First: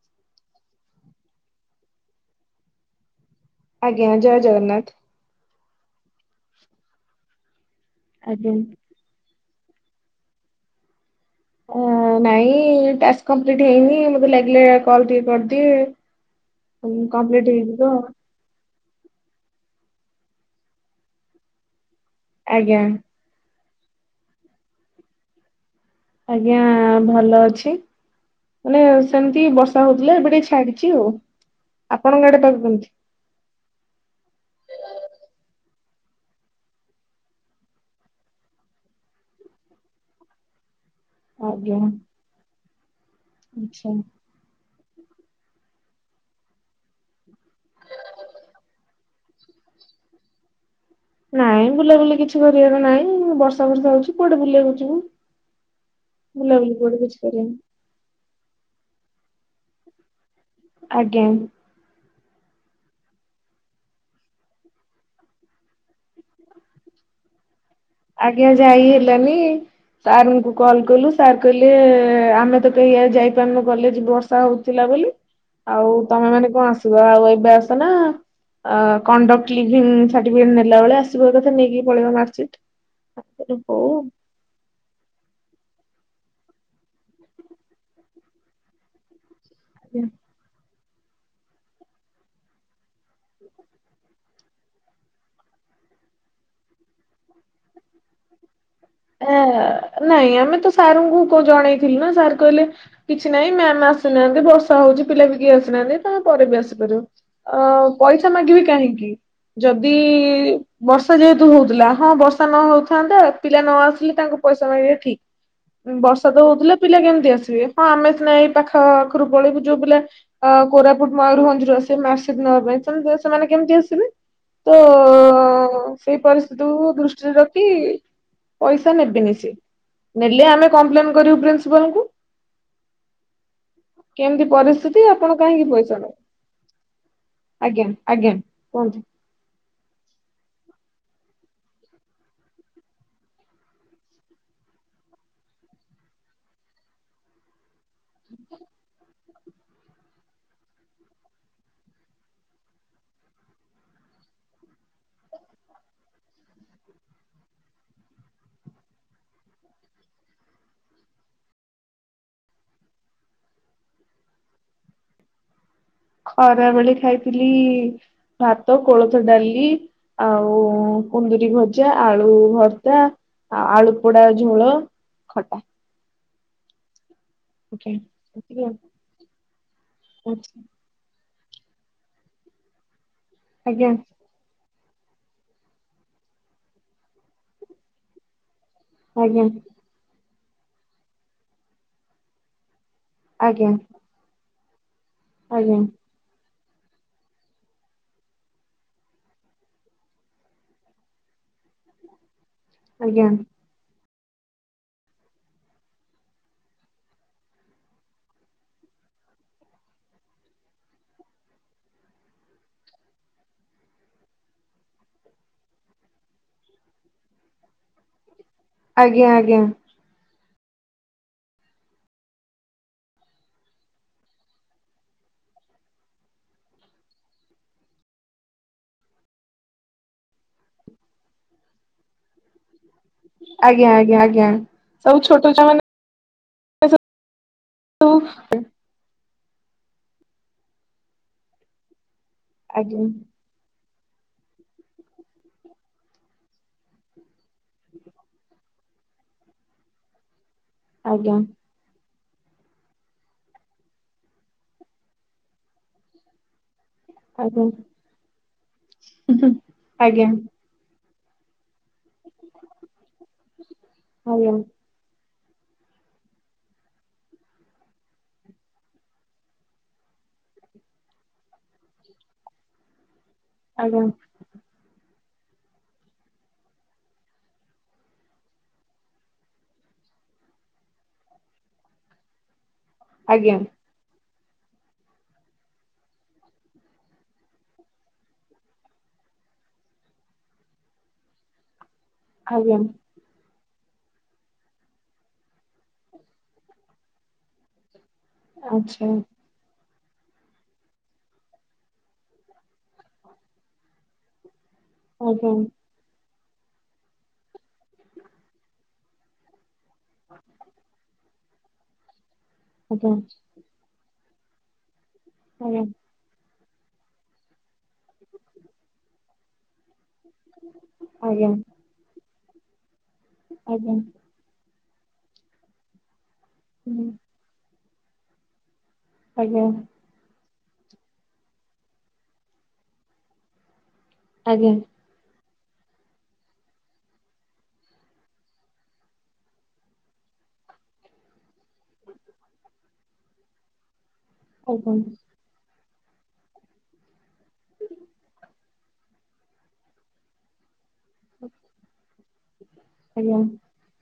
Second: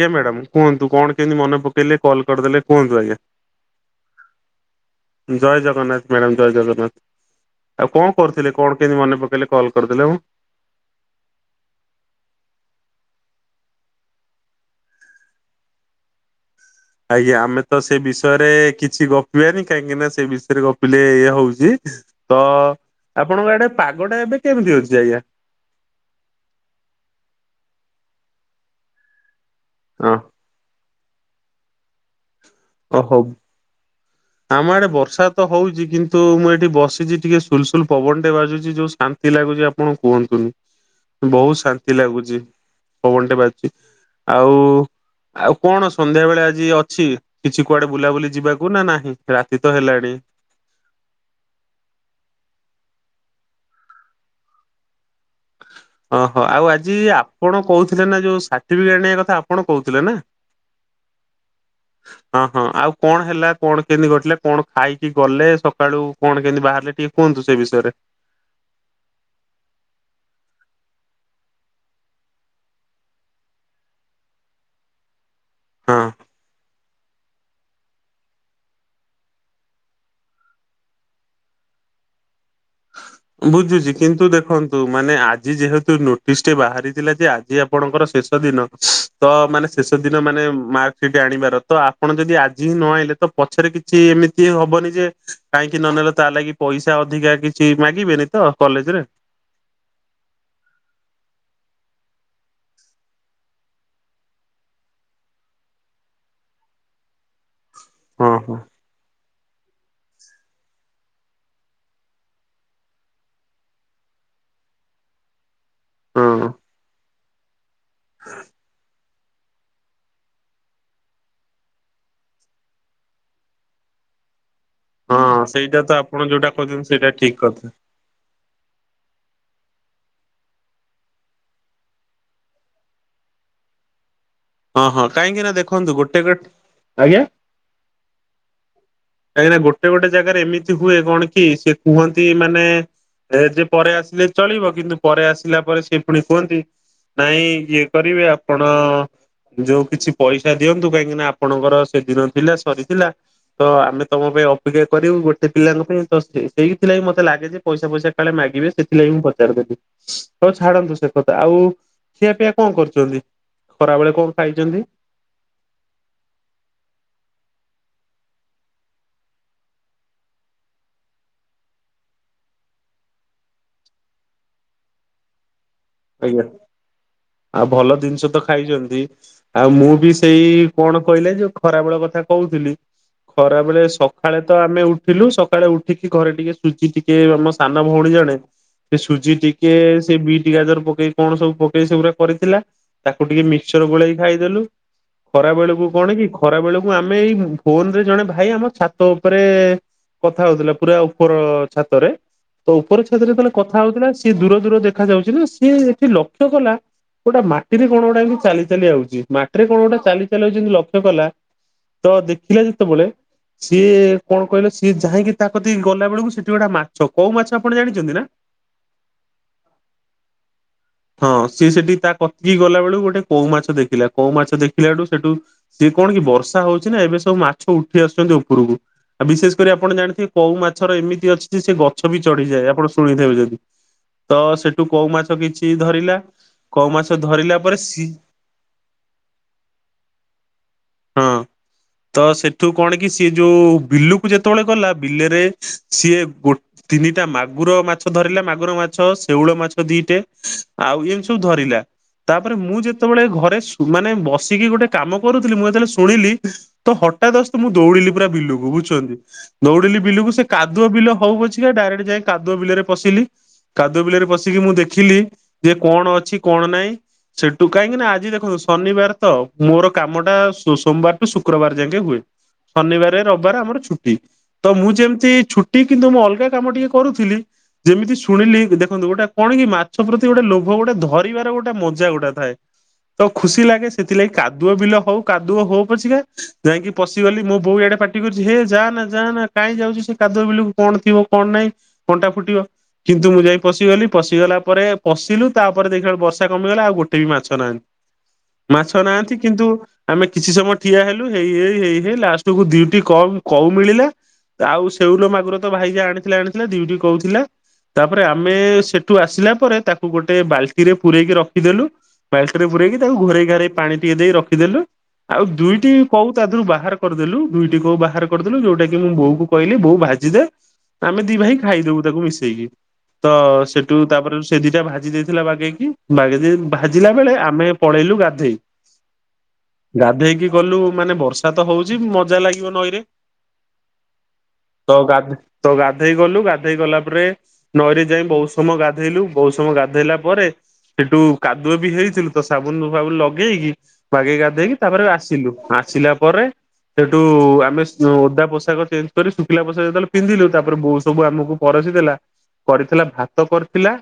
ଆଜ୍ଞା ମ୍ୟାଡାମ କୁହନ୍ତୁ କଣ କେମିତି ମନ ପକେଇଲେ କଲ କରିଦେଲେ କୁହନ୍ତୁ ଆଜ୍ଞା? ଆଜ୍ଞା ଜୟ ଜଗନ୍ନାଥ। ଜୟ ଜଗନ୍ନାଥ ମ୍ୟାଡ଼ାମ ଜୟ ଜଗନ୍ନାଥ ଆଉ କଣ ଆଜ୍ଞା। କରୁଥିଲେ କଣ? କେମିତି ମନେ ପକେଇଲେ କରିଦେଲେ ଆଉ। ନାଇଁ ଟାସ୍କ କମ୍ପ୍ଲିଲିଟ୍ ହେଇନି ମତେ ଲାଗିଲା କଲ ଟିକେ କରିଦିଏ। ଆଜ୍ଞା କମ୍ପ୍ଲିଟ ଆମେ ତ ହେଇଯିବ ସେ ବିଷ। ବିଷୟରେ କିଛି ଗପିବାନି କାହିଁକି ନା ସେ ବିଷୟରେ ଗପିଲେ ଇୟା ହଉଛି ତ। ଆଜ୍ଞା। ଆପଣଙ୍କ ଆଡେ ପାଗଟା ଏବେ କେମିତି ଅଛି ଆଜ୍ଞା। ଆଜ୍ଞା ଭଲ ଅଛି ମାନେ। ସେମିତି ବର୍ଷା ହଁ ହଉଥିଲା ଏବେ ଟିକେ ଛାଡିଚି ଆଉ ଆପଣଙ୍କ ଆଡେ ପାଗ କେମିତି ହଉ। ହଁ ଆମ ଆଡେ ବର୍ଷା ତ ହଉଛି କିନ୍ତୁ ମୁଁ ଏଠି ବସିଛି ଟିକେ ସୁଲସୁଲ ପବନ ଟେ ବାଜୁଛି ଯୋଉ ଶାନ୍ତି। ନ୍ତି ଲାଗୁଛି ଆପଣ କୁହନ୍ତୁନି। [unintelligible] ବହୁତ ଶାନ୍ତି ଲାଗୁଛି ପବନ ଟା ବାଜୁଛି। ଆଚ୍ଛା। ଆଉ ଆଉ କଣ ସନ୍ଧ୍ୟା ବେଳେ ଆଜି ଅଛି। କିଛି କୁଆଡେ ବୁଲାବୁଲି ଯିବାକୁ ନା ନାହିଁ ରାତି ତ ହେଲାଣି ନାଇଁ ବୁଲା ବୁଲି କିଛି କରିବାର ନାଇଁ ବର୍ଷା ଫର୍ଷା ହଉଛି କୁଆଡେ ବୁଲିିବାକୁ ଯିବୁ ଓହୋ ଆଉ ବୁଲାବୁଲି ଆଜି କୁଆଡେ କିଛି କରିବାନି ଆପଣ କହୁଥିଲେ ନା ଯୋଉଁ ସାର୍ଟିଫିକେଟ ନେଇଯିବା କଥା ଆପଣ କହୁଥିଲେ ନା। ଆଜ୍ଞା ହଁ ହଁ ଆଉ କଣ ହେଲା କଣ କେମିତି ଘଟିଲା କଣ ଖାଇକି ଗଲେ ସକାଳୁ କଣ କେମିତି ବାହାରିଲେ ଟିକେ। କୁହନ୍ତୁ ସେ ବିଷୟରେ। ଆଜ୍ଞା ଯାଇ ହେଲାନି। ସାର୍ ଙ୍କୁ କଲ କଲୁ ସାର୍ କହିଲେ ଆମେ ତ କେହି ଯାଇପାରନୁ କଲେଜ ବର୍ଷା। ବର୍ଷା ହଉଥିଲା ବୋଲି ଆଉ ହଁ। ତମେ ମାନେ କଣ ଆସିବ ଆଉ ଏବେ ଆସନା। କଣ୍ଡକ୍ଟ ଲିଭିଙ୍ଗ୍ ସାର୍ଟିଫିକେଟ୍ ନେଲା ବେଳେ ଆସିବ ଏକା ଥରେ ନେଇକି ପଳେଇବ ମାର୍କସିଟ୍। ବୁଝିଛି କିନ୍ତୁ ଦେଖନ୍ତୁ। ମାନେ ଆଜି ଯେହେତୁ ନୋଟିସ୍ ଟେ ବାହାରିଥିଲା ଯେ ଆଜି ଆପଣଙ୍କର ଶେଷ ଦିନ ତ ମାନେ। ଆଜ୍ଞା। ସେଦିନ ମାନେ ମା। ସେଇଠି ଆଣିବାର ତ ଆପଣ ଯଦି ଆଜି ହିଁ ନ ଆଇଲେ ତ ପଛରେ କିଛି ଏମିତି ହବନି ଯେ। କାହିଁକି ନ ନେଲ ତା ଲାଗି ପଇସା ଅଧିକା କିଛି ମାଗିବେନି ତ କଲେଜ ରେ। ଆ ନାଇଁ ଆମେ ତ ସାରଙ୍କୁ ଜଣେଇଥିଲୁ ନା ସାର୍ କହିଲେ। କିଛି ନାହିଁ ମ୍ୟାମ୍ ଆସିନାହାନ୍ତି ବର୍ଷା ହଉଛି ପିଲା ବି କେହି ଆସିନାହାନ୍ତି ତା ପରେବି ଆସିପାରିବ। ହଁ ପଇସା ହଁ ହଁ ମାଗିବେ କାହିଁକି। ଯଦି ବର୍ଷା ଯେହେତୁ ହଉଥିଲା ହଁ ବର୍ଷା ନ ହଉଥାନ୍ତା ପିଲା ନ ଆସିଲେ ତାଙ୍କୁ ପଇସା ମାଗିବେ ଠିକ୍ ବର୍ଷା ତ ହଁ ହଉଥିଲା ପିଲା କେମିତି ଆସିବେ। ହଁ ଆମେ ସିନା ଏଇ ପାଖ ଆଖରୁ ପଳେଇବୁ ଯୋଉଁ ପିଲା। ହଁ କୋରାପୁଟ ମୟୂରଭଞ୍ଜ ରୁ ଆସିବେ ମାର୍କସିଟ୍ ନେବାପାଇଁ ସେମାନେ ସେମାନେ କେମିତି ଆସିବେ। ତ ହଁ ସେଇଟା ତ ଆପଣ ସେଇ ଯୋଉଟା କହୁଛନ୍ତି ପରିସ୍ଥିତିକୁ ସେଇଟା ଦୃଷ୍ଟିରେ ଠିକ ରଖି କଥା ପଇସା ନେବେନି ସେ ନେଲେ ଆମେ କମ୍ପ୍ଲେନ୍ କରିବୁ ପ୍ରିନ୍ସିପାଲ ଙ୍କୁ। କେମିତି। ହଁ ପରିସ୍ଥିତି ହଁ ଆପଣ ନା କାହିଁକି ଦେଖନ୍ତୁ ପଇସା ଗୋଟେ ଆଜ୍ଞା ନେବେ ଆଜ୍ଞା ଆଜ୍ଞା କୁହନ୍ତୁ କାହିଁକିନା ଗୋଟେ ଗୋଟେ ଜାଗାରେ ଏମିତି ହୁଏ କଣ କି ସେ କୁହନ୍ତି ମାନେ। ଏ ଯେ ପରେ ଆସିଲେ ଚଳିବ କିନ୍ତୁ ପରେ ଆସିଲା ପରେ ସେ ପୁଣି କୁହନ୍ତି ନାଇଁ ଇଏ। କରିବେ ଆପଣ। ଯୋଉଁ କିଛି ପଇସା ଦିଅନ୍ତୁ କାହିଁକିନା ଆପଣଙ୍କର ସେଦିନ ଥିଲା ସରିଥିଲା। ତ ଆମେ ତମ ପାଇଁ ଅପେକ୍ଷା କରିବୁ ଗୋଟେ ପିଲାଙ୍କ ପାଇଁ ତ ସେଇଥିଲାଗି ମତେ ଲାଗେ ଯେ। ପଇସା ଫଇସା କାଳେ ମାଗିବେ ସେଥିଲାଗି ମୁଁ ପଚାରିଦେଲି ହଉ ଛାଡନ୍ତୁ ସେ କଥା ଆଉ। ଖିଆ ପିଆ କଣ କରିଛନ୍ତି ଖରା ବେଳେ କଣ ଖାଇଛନ୍ତି। ଖରାବେଳେ ଖାଇଥିଲି ଭାତ କୋଳଥ ଡାଲି। ଆଉ କୁନ୍ଦୁରି ଭଜା ଆଳୁ ଭତ୍ତା। ଆଉ ଆଳୁ ପୋଡା ଝୋଳ ଖଟା। ଆଜ୍ଞା ଆଉ ଭଲ ଜିନିଷ ତ ଖାଇଛନ୍ତି ଆଉ ମୁଁ ବି ସେଇ କଣ କହିଲେ ଯୋଉ ଖରାବେଳେ କଥା କହୁଥିଲି ଖରାବେଳେ ଆଜ୍ଞା ସ ସକାଳେ ତ ଆମେ ଉଠିଲୁ ସକାଳେ ଉଠିକି ଘରେ ଟିକେ ସୁଜି ଟିକେ ଆମ ସାନ ଭଉଣୀ ଜଣେ ସେ ସୁଜି ଆଜ୍ଞା ଟିକେ ସେ ବିଟ ଗାଜର ପକେଇ କଣ ସବୁ ପକେଇ ସେଗୁରା କରିଥିଲା। ତାକୁ ଟିକେ ଆଜ୍ଞା ମିିଚ୍ଚର୍ ଗୋଳେଇକି ଖାଇଦେଲୁ। ଖରା ଆଜ୍ଞା ବେଳକୁ କଣ କି ଖରା ବେଳକୁ ଆମେ ଏଇ ଫୋନ ରେ ଜଣେ ଭାଇ ଆମ ଛାତ ଉପରେ କଥା ହଉଥିଲା ପୁରା ଉପର ଛାତରେ ତ ଉପର ଛାତରେ ଯେତେବେଳେ ଆଜ୍ଞା କଥା ହଉଥିଲା ସିଏ ଦୂର ଦୂର ଦେଖା ଯାଉଛି ନା ସିଏ ଏଠି ଲକ୍ଷ୍ୟ କଲା ଗୋଟେ ମାଟିରେ କଣ ଗୋଟେ ଏମିତି ଚାଲି ଚାଲି ଆଉଛି ମାଟିରେ କଣ ଗୋଟେ ଚାଲି ଚାଲି ଆଉ ଯେମିତି ଲକ୍ଷ୍ୟ କଲା। ତ ଦେଖିଲା ଯେତେବେଳେ ସିଏ କଣ କହିଲ ସିଏ ଯାଇକି ତା କତି ଗଲା ବେଳକୁ ସେଠି ଗୋଟେ ମାଛ କଉ ମାଛ ଆପଣ ଜାଣିଛନ୍ତି ନା? ଆଜ୍ଞା ଆଜ୍ଞା। ହଁ ସିଏ ସେଠି ତା କତିକି ଗଲା ବେଳୁ ଗୋଟେ କୋଉ ମାଛ ଦେଖିଲା କଉ ମାଛ ଦେଖିଲା ଠୁ ସେଠୁ ସେ କଣ କି ବର୍ଷା ହଉଛି ନା ଏବେ ସବୁ ମାଛ ଉଠି ଆସୁଛନ୍ତି ଉପୁରୁକୁ। ଆଉ ବିଶେଷ କରି ଆପଣ ଜାଣିଥିବେ କୋଉ ମାଛର ଏମିତି ଅଛି ଯେ ସେ ଗଛ ବି ଚଢିଯାଏ ଆପଣ ଶୁଣିିଥିବେ ଯଦି ଆଜ୍ଞା ଆଜ୍ଞା ଆଜ୍ଞା ତ ଆଜ୍ଞା ସେଠୁ କଉ ସବୁ ମାଛ ଛୋଟ ଛୁଆ କିଛି ମାନେ ଧରିଲା କଉ ମାଛ ଧରିଲା ପରେ ସି ସବୁ ହଁ ତ ସେଠୁ କଣ ଆଜ୍ଞା କି ସି ଯୋଉ ବିଲକୁ ଯେତେବେଳେ ଗଲା ବିଲରେ ସି ଗୋ ତିନିଟା ମା ମାଗୁର ମାଛ ଧରିଲା ମାଗୁର ମାଛ ଶେଉଳ ମାଛ ଦିଟେ ଆଉ ଏମିତି ଆଜ୍ଞା ସବୁ ଧରିଲା। ତାପରେ ମୁଁ ଯେତେବେଳେ ଘରେ ସୂ ମାନେ ବସିକି ଗୋଟେ କାମ କରୁଥିଲି ମୁଁ ଯେତେବେଳେ ଶୁଣିଲି। ତ ହଠାତ୍ ଆଜ୍ଞା ମୁଁ ଦୌଡିଲି ପୁରା ବିଲୁକୁ ବୁଝୁଛନ୍ତି ଦୌଡିଲି ଆଜ୍ଞା ବିଲୁକୁ ସେ କା କାଦୁଅ ବିଲ ହଉ ପଛିକା ଡାଇରେକ୍ଟ ଯାଇ କାଦୁଅ ବିଲରେ ପଶିଲି କାଦୁଅ ବିଲରେ ପସି ଆଜ୍ଞା ଦେଖିଲି ଯେ କଣ ଅଛି କଣ ନାଇଁ ସେଠୁ କାହିଁକି ନା ଆଜି ଦେଖନ୍ତୁ ଶନିବାର ତ ମୋର କାମ ଟା ସୋମବାର ରୁ ଶୁକ୍ରବାର ଯାକେ ହୁଏ। ଶନିବାର ରବିବାର ଆମର ଆଜ୍ଞା ଛୁଟି। ତ ମୁଁ ଯେମିତି ଛୁଟି କିନ୍ତୁ ମୁଁ ଅଲଗା କାମ ଟିକେ କରୁଥିଲି ଯେମିତି ଶୁଣିଲି ଦେଖନ୍ତୁ ଗୋଟେ କଣ କି ମାଛ ପ୍ରତି ଗୋଟେ ଲୋଭ ଗୋଟେ ଧରିବାର ଗୋଟେ ମଜା ଗୋଟେ ଥାଏ ତ ଆଜ୍ଞା ଖୁସି ଲାଗେ ସେଥିଲାଗି କାଦୁଅ ବିଲ ହଉ କାଦୁଅ ହଉ ପଛିକା। ଯାଇକି ପଶି ଗଲି ମୋ ବୋଉ ଏଡେ ପାଟି କରୁଛି ହେ ଯା ନା ଯା ନା କାଇଁ ଯାଉଛି ସେ କାଦୁଅ ବିଲକୁ। କଣ ଥିବ କଣ ନାଇଁ କଣ୍ଟା ଫୁଟିବ ଆଜ୍ଞା କିନ୍ତୁ ମୁଁ ଯାଇ ପଶିଗଲି। ପଶିଗଲା ପରେ ପଶିଲୁ ତାପରେ ଦେଖିଲା ବେଳକୁ ବର୍ଷା କମିଗଲା ଆଉ ଗୋଟେ ବି ମାଛ ନାହାନ୍ତି। ମାଛ ଆଚ୍ଛା ନାହାନ୍ତି କି କିନ୍ତୁ ଆମେ କିଛି ସମୟ ଠିଆ ହେଲୁ ହେଇ ହେଇ ହେଇ ହେଇ ଲାଷ୍ଟକୁ ଦିଟି କଉ କଉ ମିଳିଲେ। ଆଉ ସେଉଲ ମାଗୁର ତ ଆଜ୍ଞା ଭାଇ ଯା ଆଣିଥିଲେ ଆଣିଥିଲେ ଦିଟି କଉଥିଲା ତାପରେ ଆମେ ସେ ଠୁ ଆସିଲା ପରେ ତାକୁ ଗୋଟେ ବାଲ୍ଟି ରେ ପୁରରେକି ରଖିଦଲୁ ବାଲଟିରେ ପୁରରେଇକି ତାକୁ ଘରେଇ ଘାରେଇ ପାଣି ଟିକେ ଦେଇ ରଖିଦେଲୁ ଆଉ ଆଜ୍ଞା ଦୁଇଟି କୋଉ ତା ଦେହରୁ ବାହାର କରିଦେଲୁ ଦୁଇଟି କୋଉ ବାହାର କରିଦେଲୁ ଯୋଉଟା କି ମୁଁ ବଉ କହିଲି ବଉ ଭା ଜିଦେ ଆମେ ଦି ଆଜ୍ଞା ଭାଇ ଖାଇଦବୁ ତାକୁ ମିଶେଇକି ତ ଆଜ୍ଞା ସେ ଆଜ୍ଞା ତାପରେ ସେ ଦିଟା ଭାଜି ଦେଇଥିଲା ବାଗେଇକି ବଗେଇ ହୁଁ ଭାଜିଲା ବେଳେ ଆମେ ପଳେଇଲୁ ଗାଧେଇ। ଆଜ୍ଞା। ଗାଧେଇକି ଗଲୁ ମାନେ ବର୍ଷା ତ ହଉଛି ମଜା ଲାଗିବ ନଈରେ। ଆଜ୍ଞା। ତ ଗାଧେ ତ ଗାଧେଇ ଗଲୁ ଗାଧେଇ ଗଲା ପରେ ନଈରେ ଯାଇ ବହୁ ସମୟ ଗାଧେଇଲୁ ବହୁତ ସମୟ ଗାଧେଇଲା ପରେ ସେଠୁ କାଦୁଅ ବି ହେଇଥିଲୁ ତ ସାବୁନ ଫାବୁନା ଲଗେଇକି ବାଗେଇ କି ଗା ଧେଇକି ଆଜ୍ଞା ତାପରେ ଆସିଲୁ ଆସିଲା ପରେ ସେଠୁ ଆମେ ଓଦା ପୋଷାକ ଚେଞ୍ଜ କରି ଶୁଖିଲା ପୋଷାକ ଯେତେବେଳେ ପିନ୍ଧିଲୁ ତାପରେ ବହୁ ସବୁ ଆମକୁ ପରସି ଦେଲା କରିଥିଲା ଆଜ୍ଞା ଭାତ କରିଥିଲା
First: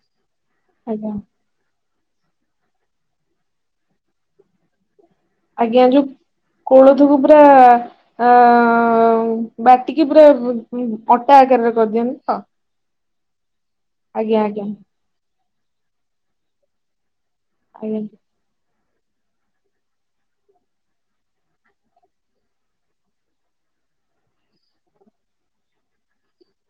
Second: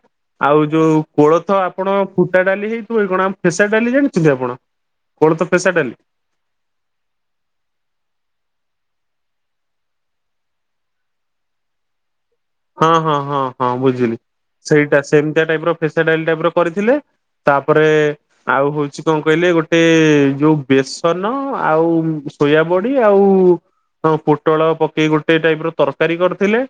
ଆଉ ଯୋଉ ଆଜ୍ଞା କୋଳଥ ଆପଣ ଫୁଟା ଡାଲି ହେଇଥିବ କଣ ଫେସା ଡାଲି ଜାଣିଛନ୍ତି ଆପଣ? କୋଳଥ ଫେସା ଆଜ୍ଞା ଡାଲି ଯୋଉ କୋଳଥକୁ ପୁରା ଅ, ବାଟିକି ପୁରା ଉଁ, ଅଟା ଆକାରରେ କରିଦିଅନ୍ତି ତ? ହଁ, ହଁ, ହଁ, ହଁ ବୁଝିଲି, ଆଜ୍ଞା ଆଜ୍ଞା ସେଇଟା ସେମିତିଆ ଟାଇପ୍ ର ଫେସା ଡ଼ାଲି ଟାଇପ୍ ର କରିଥିଲେ। ତାପରେ ଆଜ୍ଞା ଆଉ ହଉଛି କଣ କହିଲେ ଗୋଟେ ଯୋଉ ବେସନ ଆଉ ସୋୟାବଡି ଆଉ ହଁ ପୋଟଳ ପକେଇ ଗୋଟେ ଟାଇପ୍ ର ତରକାରୀ କରିଥିଲେ।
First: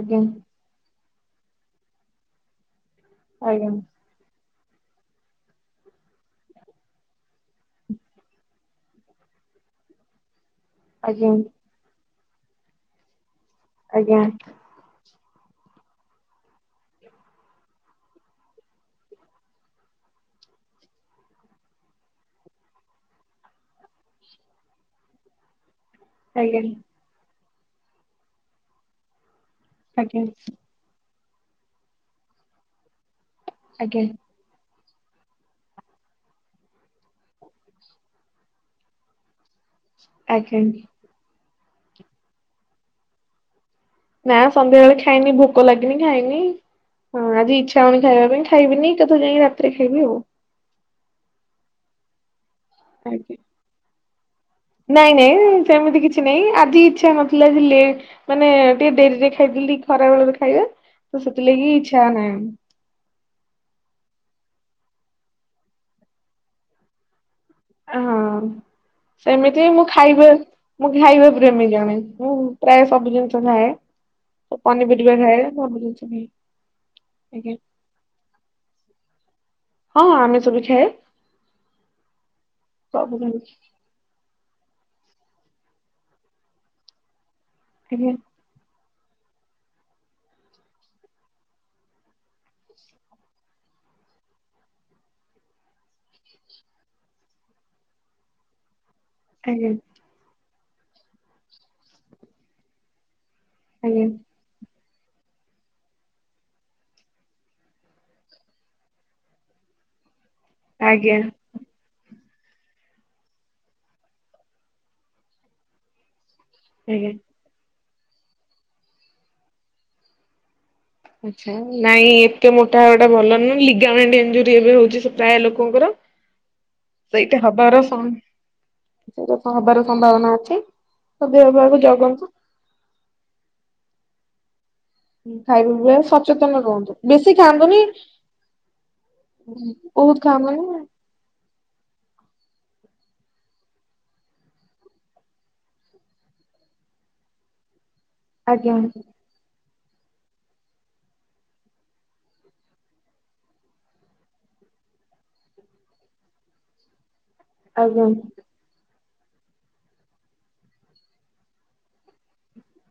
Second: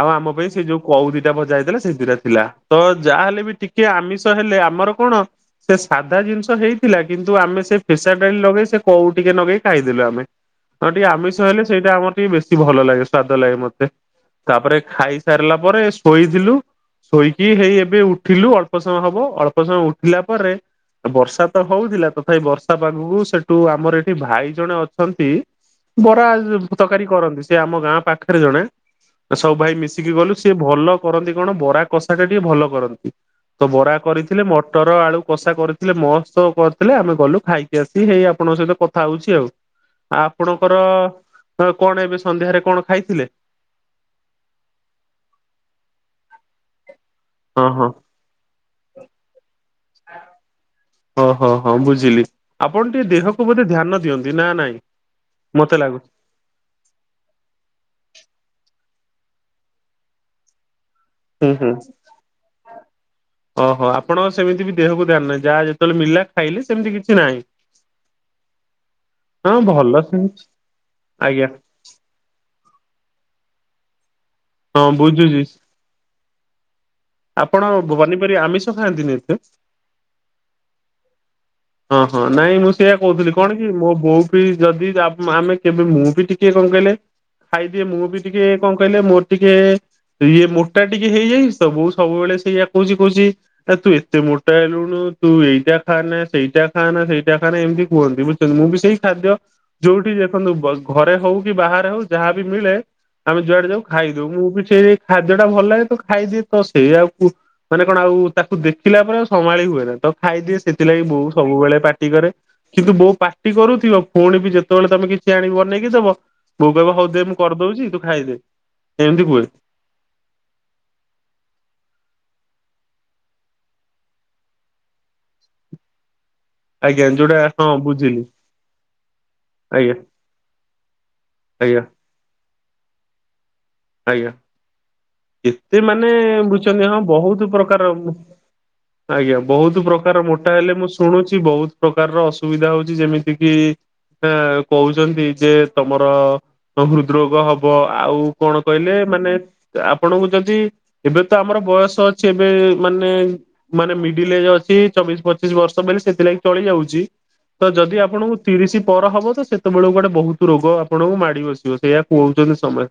ଆଉ ଆମ ପାଇଁ ସେ ଯୋଉ କଉ ଦିଟା ଭଜା ହେଇଥିଲା ସେ ଦିଟା ଥିଲା। ତ ଯାହାହେଲେ ବି ଆଜ୍ଞା ଟିକେ ଆମିଷ ତ ହେଲେ ଆମର କଣ ସେ ସାଧା ଜିନିଷ ହେଇଥିଲା। କିନ୍ତୁ ଆମେ ସେ ପେଶା ଡାଲି ଲଗେଇ ସେ କୋଉ ଟିକେ ନଗେଇ ଖାଇଦେଲୁ ଆମେ। ହଁ ଟିକେ ଆଜ୍ଞା ଆମିଷ ହେଲେ ସେଇଟା ଆମର ଟିକେ ବେଶୀ ଭଲ ଲାଗେ ସ୍ଵାଦ ଲାଗେ ମୋତେ। ଜ୍ଞା। ତାପରେ ଖାଇ ସାରିଲା ପରେ ଶୋଇଥିଲୁ। ଶୋଇକି ହେଇ ଏବେ ଉଠିଲୁ ଅଳ୍ପ ସମୟ ହବ, ଅଳ୍ପ ସମୟ ଉଠିଲା ପରେ ଏ ବର୍ଷା ତ ହଉଥିଲା, ତଥାପି ବର୍ଷା ପାଗକୁ ସେଟୁ ଆମର ଏଠି ଭାଇ ଜଣେ ଅଛନ୍ତି। ବରା ଆଉ ଆଜ୍ଞା ଯୋଉ ତରକାରୀ କରନ୍ତି। ସେ ଆମ ଗାଁ ପାଖରେ ଜଣେ। ଏ ସବୁ ଭାଇ ଆଜ୍ଞା ମିଶିକି ଆଜ୍ଞା ଗଲୁ, ସିଏ ଭଲ କରନ୍ତି କଣ ବରା କଷା ଟା ଟିକେ ଭଲ କରନ୍ତି। ତ ବରା ଆଜ୍ଞା କରି ଥିଲେ, ମଟର ଆଳୁ କଷା କରିଥିଲେ, ମସ୍ତ କରିଥିଲେ। ଆମେ ଗଲୁ ଖାଇକି ଆସି, ହେଇ ଆପଣଙ୍କ ସହିତ କଥା ହଉଛି ଆଉ। ଆ, ଆଜ୍ଞା ଆପଣଙ୍କର ତ କଣ ଏବେ ସନ୍ଧ୍ୟାରେ କଣ ଖାଇଥିଲେ? ନା ସନ୍ଧ୍ୟାବେଳେ ଖାଇନି, ଭୋକ ଲାଗିନି ଖାଇନି, ହଁ ଆଜି ଇଚ୍ଛା ହଉନି ଖାଇବା ପାଇଁ। ଖାଇବିନି ଏକାଥରେ ଯାଇକି ରାତିରେ ଖାଇବି ଆଉ। ଓହୋ, ହଁ ବୁଝିଲି, ଆପଣ ଟିକେ ଆଜ୍ଞା। ଦେହକୁ ବୋଧେ ଧ୍ୟାନ ଦିଅନ୍ତି ନା ନାଇଁ? ନାଇଁ ନାଇଁ ମତେ ସେମିତି ଲାଗୁଛି। କିଛି ଛି ନାଇଁ ଆଜି ଇଚ୍ଛା ନଥିଲା ଆଜି ଲେଟ୍ ମାନେ ଟିକେ ଡେରିରେ ଖାଇଥିଲି ଟି ଖରା ବେଳର ଖାଇବା। ତ ହୁଁ ହୁଁ ସେଥିଲାଗି ଇଚ୍ଛା ଆଉ ନାଇ। ଓହୋ, ଆପଣ ସେମିତି ବି ଦେହକୁ ଧ୍ୟାନ ନାହିଁ। ଯାହା ଯେତେବେଳେ ମିଳିଲା ଖାଇଲେ ସେମିତି କିଛି ନାହିଁ। ଏ ହଁ ହଁ ସେମିତି ମୁଁ ଭଲ ଖାଇବା, ସେମିତି ମୁଁ ଖାଇବା ଆଜ୍ଞା ପ୍ରେମୀ ଜଣେ। ମୁଁ ପ୍ରାୟ ସବୁ ଜିନିଷ ଖାଏ, ତ ହଁ ପନିପରିବା ଖାଏ, ବୁଝୁଛି ସବୁ ଜିନିଷ ଖାଏ। ଆଜ୍ଞା ଆପଣ ପନିପରିବା, ଆମିଷ ଖାଆନ୍ତିନି ଏତେ? ହଁ ଆମିଷ ବି ଖାଏ। ହଁ, ହଁ ନାଇଁ ମୁଁ ସେଇଆ ସବୁ କହୁଥିଲି କଣ ଆଜ୍ଞା କି ମୋ ବୋଉ କି ଯଦି ଯା-ମା-ଆମେ କେବେ ମୁଁ ବି ଟିକେ କଣ କହିଲେ ଖାଇଦିଏ। ମୁଁ ବି ଟିକେ କଣ କହିଲେ ମୋର ଟିକେ ଇଏ ମୋଟା ଟିକେ ହେଇଯାଇଚି ତ, ବୋଉ ସବୁବେଳେ ସେଇଆ କହୁଚି କହୁଚି ଏ ତୁ ଏତେ ମୋଟା ହେଲୁଣୁ ତୁ ଏଇଟା ଖାଆ ନା ସେଇଟା ଖାଆନା ସେଇଟା ଖାଆନା ଏମିତି କୁହନ୍ତି। ବୁଝୁଛନ୍ତି, ମୁଁ ବି ସେଇ ଖାଦ୍ୟ ଆଜ୍ଞା ଯୋଉଠି ଯେ ଦେଖନ୍ତୁ ଗ-ଘରେ ହଉ କି ବାହାରେ ହଉ ଯାହାବି ମିଳେ। ଆମେ ଯୁଆଡେ ଯାଉ ଆଜ୍ଞା ଖାଇଦଉ। ମୁଁ ବି ସେଇ ଖାଦ୍ୟ ଟା ଭଲ ଲାଗେ ତ ଖାଇଦିଏ। ତ ସେଇଆକୁ ମାନେ କଣ ଆଉ ତାକୁ ଦେଖିଲା ପରେ ଆଉ ସମ୍ଭାଳି ହୁଏନା ତ ଖାଇଦିଏ। ସେଥିଲାଗି ଆଜ୍ଞା ବୋଉ ସବୁବେଳେ ପାଟି କରେ। କିନ୍ତୁ ବୋଉ ପାଟି କରୁଥିବ, ପୁଣି ବି ଯେତେବେଳେ ତୋମେ କିଛି ଆଣି ବନେଇକି ଦବ ବୋଉ କହିବ ହଉ ଆଜ୍ଞା। ଦେ ମୁଁ କରିଦଉଚି। ତୁ ଖାଇଦେ, ଏମିତି କୁହେ। ଆଚ୍ଛା, ନାଇଁ ଏତେ ମୋଟା ହବାଟା ଭଲ ନୁହଁ। ଲିଗାମେଣ୍ଟ ଏଞ୍ଜୋରି ଏବେ ହଉଛି ସେ ପ୍ରାୟ ଲୋକଙ୍କର। ଆଜ୍ଞା ସେଇଟା ଯୋଉଟା ହଁ ହବାର ସଙ୍ଗ ବୁଝିଲି [unintelligible] ହବାର ଆଜ୍ଞା ସମ୍ଭାବନା ଅଛି। ତ ଦେହ ପାଆ କୁ ଆଜ୍ଞା ଜଗନ୍ତୁ। ଆଜ୍ଞା, ଖାଇବା ଏତେ ପିଇବା ମାନେ ସଚେତନ ବୁଝୁଛନ୍ତି ରୁହନ୍ତୁ ହଁ ବେଶୀ ବହୁତ ଖାଆନ୍ତୁନି। ପ୍ରକାର ର ଆଜ୍ଞା ବହୁତ ପ୍ରକାର ମୋଟା ହେଲେ ମୁଁ ସୁ ଶୁଣୁଛି ବହୁତ ପ୍ରକାରର ଅସୁବିଧା ହଉଛି, ଯେମିତି କିି ଏ, କହୁଛନ୍ତି ଯେ ତୋମର ହୃଦରୋଗ ହବ, ଆଉ କଣ ଆଜ୍ଞା କହିଲେ ମାନେ ତ ଆପଣଙ୍କୁ ଯଦି ଏବେ ତ ଆମର ବୟସ ଅଛି, ଏବେ ମାନେ ମାନେ ମିଡିଲ ଏଜ ଅଛି ଚବିଶ ପଚିଶ ବର୍ଷ ବୋଲି ସେଥିଲାଗି ଚଳି ଯାଉଛି। ତ ଯଦି ଆଜ୍ଞା ଆପଣଙ୍କୁ ତିରିଶ ପର ହବ ତ ସେ ସେତେବେଳକୁ କୁଆଡେ ବହୁତ ରୋଗ ଆପଣଙ୍କୁ ମାଡି ବସିବ ସେଇୟା କୁହୁଛନ୍ତି ସମୟେ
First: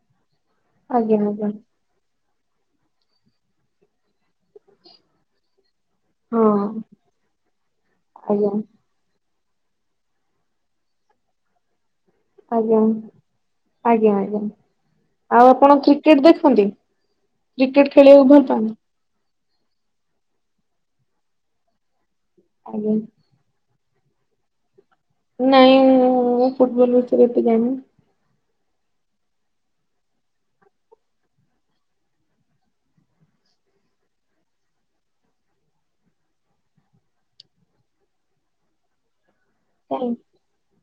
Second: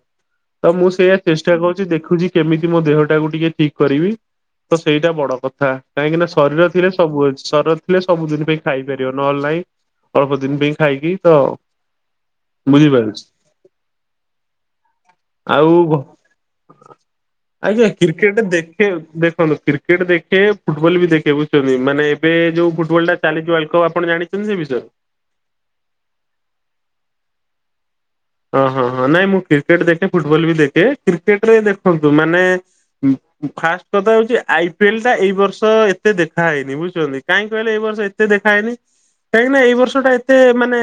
ତ ମୁଁ ସେଇଆ ଆଜ୍ଞା ଚେଷ୍ ଆଜ୍ଞା ଦେଖୁଛି କେମିତି ମୋ ଦେହ ଟାକୁ ଟିକେ ଠିକ କରିବି। ତ ସେଇଟା ବଡ କଥା କାହିଁକି ନା ଶରୀର ହଁ ଥିଲେ ସବୁଅଛି ଶରୀର ଥିଲେ ଆଜ୍ଞା ସବୁଦିନ ପାଇଁ ଖାଇବି। ପାରିବ ନହେଲେ ନାଇଁ ଅଳ୍ପ ଦିନ ପାଇଁ ଖାଇକି ତ ଆଜ୍ଞା ବୁଝିପାରୁଛି ଆଜ୍ଞା ଆଜ୍ଞା ଆଉ ଆପଣ କ୍ରିକେଟ ଦେଖନ୍ତି? ଆଜ୍ଞା କ୍ରିକେଟ ଖେଳିବାକୁ ଭଲ କ୍ରିକେଟ ପାଆନ୍ତି? ଦେଖେ ଦେଖନ୍ତୁ କ୍ରି କ୍ରିକେଟ୍ ଦେଖେ ଫୁଟବଲ ବି ଦେଖେ ବୁଝୁଛନ୍ତି ମାନେ ଏବେ ଯଉ ଆଜ୍ଞା ଫୁଟବଲ୍ ଟା ଚାଲିଚି ୱାଲଡକପ ଆପଣ ଜାଣିଛନ୍ତି ସେ ବିଷୟରେ? ନାଇଁ ମୁଁ ଫୁଟବଲ ବିଷରେ କଏତେ ଜାଣିନି। ହଁ ହଁ ହଁ ନାଇଁ ମୁଁ କ୍ରିକେଟ ଦେଖେ ଫୁଟବଲ ବି ଦେଖେ କ୍ରିକେଟ ରେ ଦେଖନ୍ତୁ ମାନେ ଫାଷ୍ଟ କଥା ହଉଛି ଆଇ ପି ଏଲ ଟା ଏଇର୍ଷ ଏତେ ଦେଖା ହେଇନି ବୁଝିଛନ୍ତି କାହିଁକି କହିଲେ ଏଇ ବର୍ଷ ଏତ ତେ ଦେଖାହେଇନି କାହିଁକି ନା ଏଇ ଇ ବର୍ଷଟା କାଇଁ ଏତେ ମାନେ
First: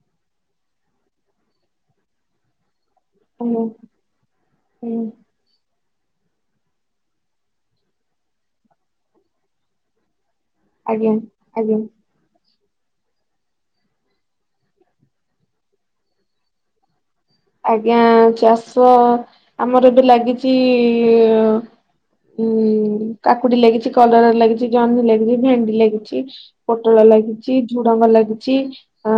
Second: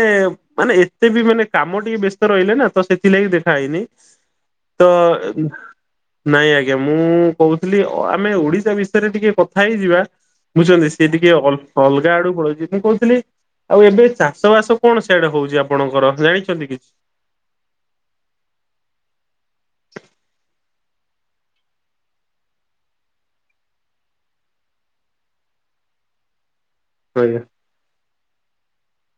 ମାନେ ଏତେ ବି ମାନେ କାମ ଟିକେ ବ୍ୟସ୍ତ ରହିଲେ ନା ତ ସେ ଥିଲାଗି ଦେଖା ଆଜ୍ଞା। ହେଇନି ତ ଆଜ୍ଞା। ନାଇଁ ଆଜ୍ଞା ମୁଁ କହୁଥିଲି ଆମେ ଓଡିଶା ବିଷୟରେ ଟିକେ କଥା ହେଇଯିବା ବୁଝଛନ୍ତି ସିଏ ଆଜ୍ଞା ଟିକେ ଅ ଆଜ୍ଞା ଅଲଗା ଆଡୁ ପଳାଉଛି ମୁଁ କହୁଥିଲି ଆଉ ଏବେ ଚାଷ ବାସ କଣ ସିଆଡେ ହଉଛି ଆପଣଙ୍କର ଜାଣିଛନ୍ତି କିଛି? ଆଜ୍ଞା ଚାଷ ଆମର ଏବେ ଲାଗିଛି ଇ ଅ ଉଁ କାକୁଡି ଲାଗିଛି କଲର ଲାଗିଛି ଜହ୍ନି ଲାଗିଛି ଭେଣ୍ଡି ଲାଗିଛି। ପୋଟଳ ଆଜ୍ଞା ଲାଗିଛି। ଝୁଡଙ୍ଗ ଲାଗିଛି ଆ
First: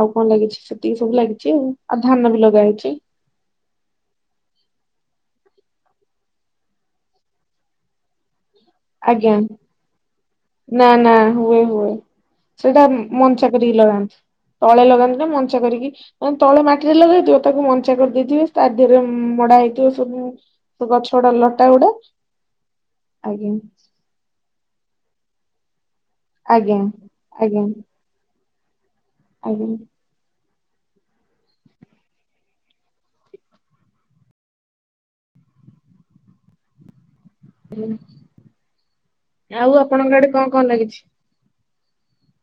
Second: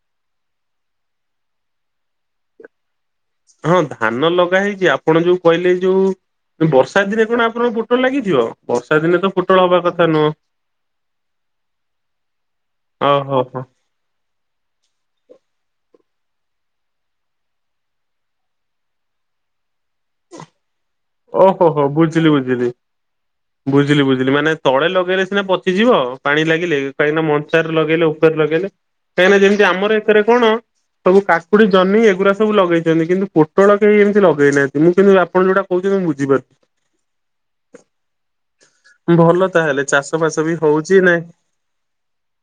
ଆଉ କଣ ଲାଗିଛି ସେତିକି ସବୁ ଲାଗିଛି ଆଉ ଧାନ ବି। ଲଗା ହେଇଛି। ହଁ ଧାନ ଲଗା ହେଇଛି ଆପଣ ଯୋଉ କହିଲେଏଇ ଯୋଉ ବର୍ଷା ଦିନେ କଣ ଆପଣଙ୍କ ପୋଟଳ ଲାଗିଥିବ। ବର୍ଷା ଦିନେ ତ ଆଜ୍ଞା ପୋଟଳ ହବା କଥା ନୁହଁ। ନା ନା ହୁଏ ହୁଏ। ସେଟା ଓହୋ ମଞ୍ଚା ହୋ କରିକି ଲଗାନ୍ତି ତଳେ ଲଗାନ୍ତି ନା ମଞ୍ଚା କରିକି ମାନେ ତଳେ ମାଟିରେ ଲଗାହେଇଥିବ ତାକୁ ମଞ୍ଚା କରିଦେଇଥିବେ ତା ଦେହରେ ମଡା ହେଇଥିବ ସବୁ ଗଛ ଗୁଡା ଓହୋ ଲଟା ହୋ ଗୁଡା ବୁଝିଲି ବୁଝିଲି ଆଜ୍ଞା ବୁ ବୁଝିଲି ବୁଝିଲି ମାନେ ତଳେ ଲଗେଇଲେ ସିନା ପଚିଯିବ ପାଣି ଆଜ୍ଞା ଲାଗିଲେ କାହିଁକିନା ଆଜ୍ଞା ମଞ୍ଛାରେ ଲଗେଇଲେ ଉପରେ ଲଗେଇଲେ କାହିଁକିନା ଯେମିତି ଆଜ୍ଞା। ଆମର ଏଥିରେ କଣ ସବୁ କାକୁଡି ଜହ୍ନି ଏଗୁରା ସବୁ ଲଗେଇଛନ୍ତି କିନ୍ତୁ ପୋଟଳ କେହି ଏମିତି ଲଗେଇନାହାଁନ୍ତି ମୁଁ କିନ୍ତୁ ଆପଣ ଯୋଉଟା କଉଛନ୍ତି ମୁଁ ବୁଝିପାରୁଛି। ଭଲ ଆଉ ତାହେଲେ ଆପଣଙ୍କ ଚାଷ ଆଡେ କଣ ବାସ ବି କଣ ଲାଗିଛି? ହଉଚି ନାଇଁ?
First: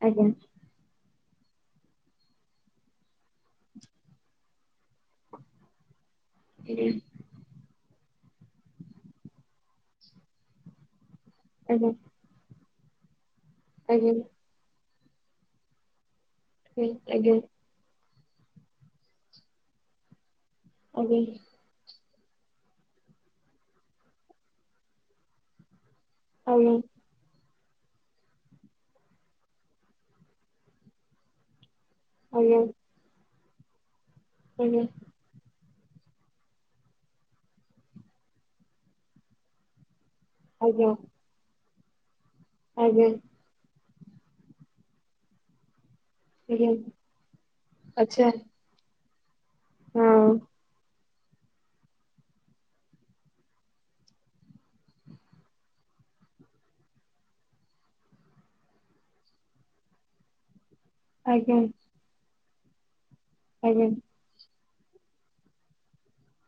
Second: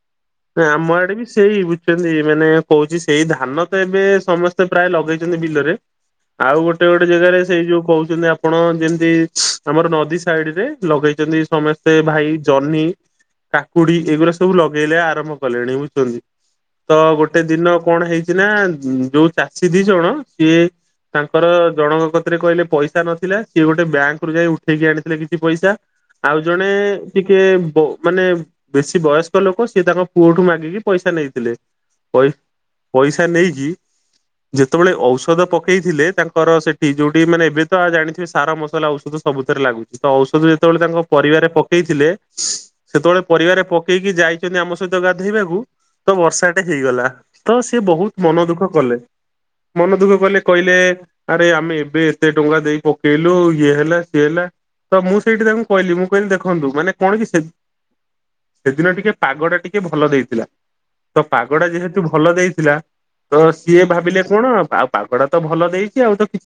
ଆଜ୍ଞା। ଆମ ଆଡେ ବି ସେଇ ବୁଝୁଛନ୍ତି ମାନେ କହୁଛି ସେଇ ଧାନ ତ ଏବେ ସମସ୍ ସ୍ତେ ପ୍ରାୟ ଲଗେଇଛନ୍ତି ବିଲରେ ଆଉ ଗୋଟେ ଗୋଟେ ଆଜ୍ଞା ଜାଗାରେ ସେଇ ଯୋଉ ଆପଣ ଯେମିତି ଆମର ନଦୀ ସାଇଡରେ ଲଗେଇଛନ୍ତି ଆଜ୍ଞା ସମସ୍ତେ ଭାଇ ଜହ୍ନି କାକୁଡି ଆଜ୍ଞା ଏଗୁରା ସବୁ ଲଗେଇଲେ ଆରମ୍ଭ କଲେଣି ବୁଝୁଛନ୍ତି। ତ ଆଜ୍ଞା ଆଜ୍ଞା ଗୋଟେ ଦିନ କଣ ହେଇଛି ନା ଯଉ ଚାଷୀ ଦି ଜଣ ସିଏ ଆଜ୍ଞା। ତାଙ୍କର ଜଣଙ୍କ କତିରେ କହିଲେ ପଇସ ଇସା ନଥିଲା ସିଏ ଗୋଟେ ବ୍ୟାଙ୍କରୁ ଯାଇ ଉଠେଇକି ଆଣିଥିଲେ କିଛି ପଇସା ଆଉ ଜଣେ ଆଜ୍ଞା ଟିକେ ବ ମାନେ ବେଶୀ ବୟସ୍କ ଲୋକ ସିଏ ତାଙ୍କ ପୁଅଠୁ ମାଗିକି ପଇସା ନେଇଥିଲେ। ପଇ ଆଜ୍ଞା ଆଜ୍ଞା ପଇସା ନେଇକି ଯେତେବେଳେ ଔଷଧ ପ ପକେଇ ଥିଲେ ତାଙ୍କର ସେଠି ଯୋଉଠି ମାନେ ଏବେ ତ ଜାଣିଥିବେ ସାର ମସଲା ଔଷଧ ସବୁଥିରେ ଲାଗୁଛି ତଔ ଔଷଧ ଯେତେବେଳେ ଆଜ୍ଞା ତାଙ୍କ ପରିବାରେ ପକେଇଥିଲେ ଆଜ୍ଞା ସେତେବେଳେ ପରିବାରେ ପକେଇକି ଯାଇଛନ୍ତି ଆମ ସହିତ ଗାଧେଇବାକୁ ତ ବର୍ଷାଟେ ଆଜ୍ଞା। ହେଇଗଲା ତ ସିଏ ବହୁତ ଆଚ୍ଛା ମନ ଦୁଃଖ କଲେ। ହଁ ମନଦୁଃଖ କଲେ କହିଲେ ଆରେ ଆମେ ଏବେ ଏତେ ଟଙ୍କା ଦେଇ ପକେଇଲୁ ଇଏ ହେଲା ସିଏ ହେଲା ତ ମୁଁ ସେଇଠି ତାଙ୍କୁ କହିଲି ମୁଁ କହିଲି ଦେଖନ୍ତୁ ମାନେ କଣ କି ସେ ସେଦିନ ଟିକେ ପାଗଟା ଟିକେ ଭଲ ଦେଇଥିଲା। ତ ଆଜ୍ଞା ପାଗଟା ଯେହେତୁ ଭଲ ଦେଇଥିଲା ତ ସିଏ ଆଜ୍ଞା। ଭାବିଲେ କଣ ଆ ପାଗଟା ତ ଭଲ ଦେଇଚି ଆଉ ତ କିଛ୍